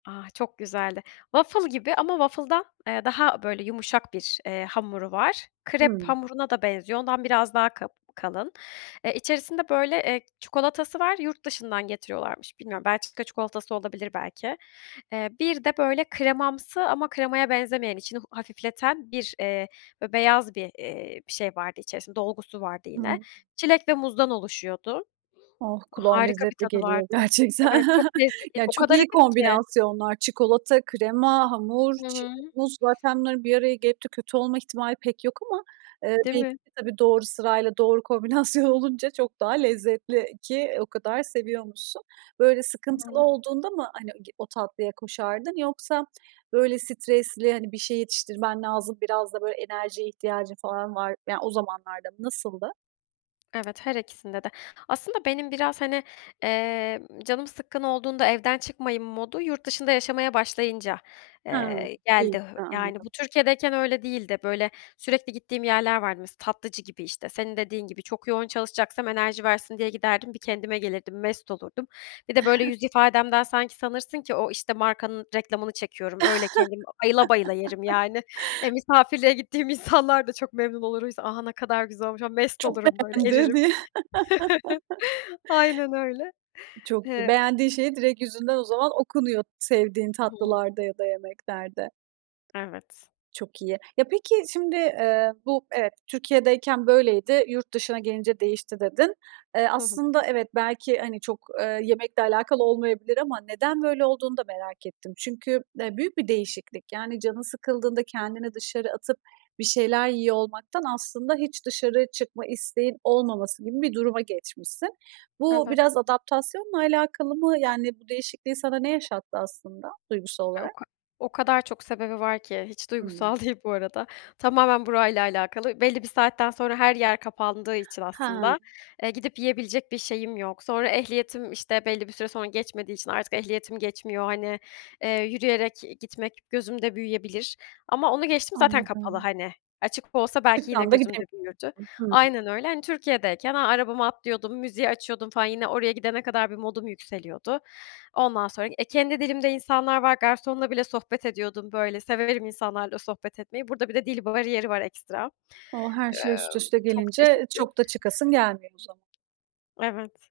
Ah, çok güzeldi. Waffle gibi ama waffle'dan, eee, daha böyle yumuşak bir, eee, hamuru var. Krep Hıı. hamuruna da benziyor. Ondan biraz daha ka kalın. Eee, içerisinde, böyle, çikolatası var. Yurt dışından getiriyorlarmış. Bilmiyorum, Belçika çikolatası olabilir belki. Eee, bir de, böyle, kremamsı ama kremaya benzemeyen içini a hafifleten bir, eee, be beyaz bir, eee, bir şey vardı içerisinde, dolgusu vardı yine. Hıı. Çilek ve muzdan oluşuyordu. Oh! Kulağa Harika bir lezzetli tadı geliyor vardı. gerçekten. Evet, çok lezzetliydi. Ya, O çok kadar iyi hafif ki. kombinasyonlar. Çikolata, krema, hamur, Hı çilek, hı. muz. Zaten bunların bir araya gelip de kötü olma ihtimali pek yok ama, eee, Değil belki mi? de tabii, doğru sırayla doğru kombinasyon olunca çok daha lezzetli ki o kadar seviyormuşsun. Böyle sıkıntılı Aynen. olduğunda mı hani g o tatlıya koşardın yoksa, böyle, stresli, hani, bir şey yetiştirmen lazım, biraz da böyle enerjiye ihtiyacın falan var yani, o zamanlarda mı, nasıldı? Evet, her ikisinde de. Aslında benim biraz, hani, emm, canım sıkkın olduğunda, evden çıkmayım modu yurt dışında yaşamaya başlayınca, Ha, eee, iyi. geldi. A, Yani, bu anladım. Türkiye'deyken öyle değildi. Böyle, sürekli gittiğim yerler vardı. Mesela, tatlıcı gibi, işte, senin dediğin gibi çok yoğun çalışacaksam enerji versin diye giderdim. Bir kendime gelirdim, mest olurdum. Bir de, böyle, yüz ifademden sanki sanırsın ki o, işte, markanın reklamını çekiyorum, öyle kendim bayıla bayıla yerim, yani. Eee, misafirliğe gittiğim insanlar da çok memnun olur, [unintelligible] "A, ne kadar güzel olmuş." ama mest Çok olurum, böyle, eririm. [unintelligible] Aynen öyle. Çok Eee beğendiğin şeyi direkt yüzünden o zaman okunuyor, sevdiğin Hıı. tatlılarda ya da yemeklerde. Evet. Çok iyi. Ya, peki, şimdi, eee, bu, evet, "Türkiye'deyken böyleydi, yurt dışına gelince değişti." dedin. Eee, Hı hı. aslında, evet, belki, hani, çok, eee, yemekle alakalı olmayabilir ama neden böyle olduğunu da merak ettim. Çünkü, eee, büyük bir değişiklik. Yani, canın sıkıldığında kendini dışarı atıp bir şeyler yiyor olmaktan aslında hiç dışarı çıkma isteğinin olmaması gibi bir duruma geçmişsin. Bu Evet. biraz adaptasyonla alakalı mı? Yani, bu değişikliği sana ne yaşattı aslında duygusal E, o olarak? ka o kadar çok sebebi var ki, hiç Hımm. duygusal değil bu arada. Tamamen burayla alakalı belli bir saatten sonra her yer kapandığı için Ha. aslında, eee, gidip yiyebilecek bir şeyim yok. Sonra ehliyetim, işte, belli bir süre sonra geçmediği için artık ehliyetim geçmiyor. Hani, eee, yürüyerek gitmek gözümde büyüyebilir ama onu geçtim zaten kapalı, Anladım. hani. Açık olsa belki yine gözümde [unintelligible] büyürdü Hıı. Aynen öyle. Hani, Türkiye'deyken arabama atlıyordum, müziği açıyordum falan yine oraya gidene kadar bir modum yükseliyordu. Ondan sonra, eee, kendi dilimde insanlar var. Garsonla bile sohbet ediyordum, böyle. Severim insanlarla sohbet etmeyi. Burada bir de dil bariyer var, ekstra. Eee, O! Her şey üst üste çok gelince, çeşitli. çok da çıkasın gelmiyor o zaman. Evet.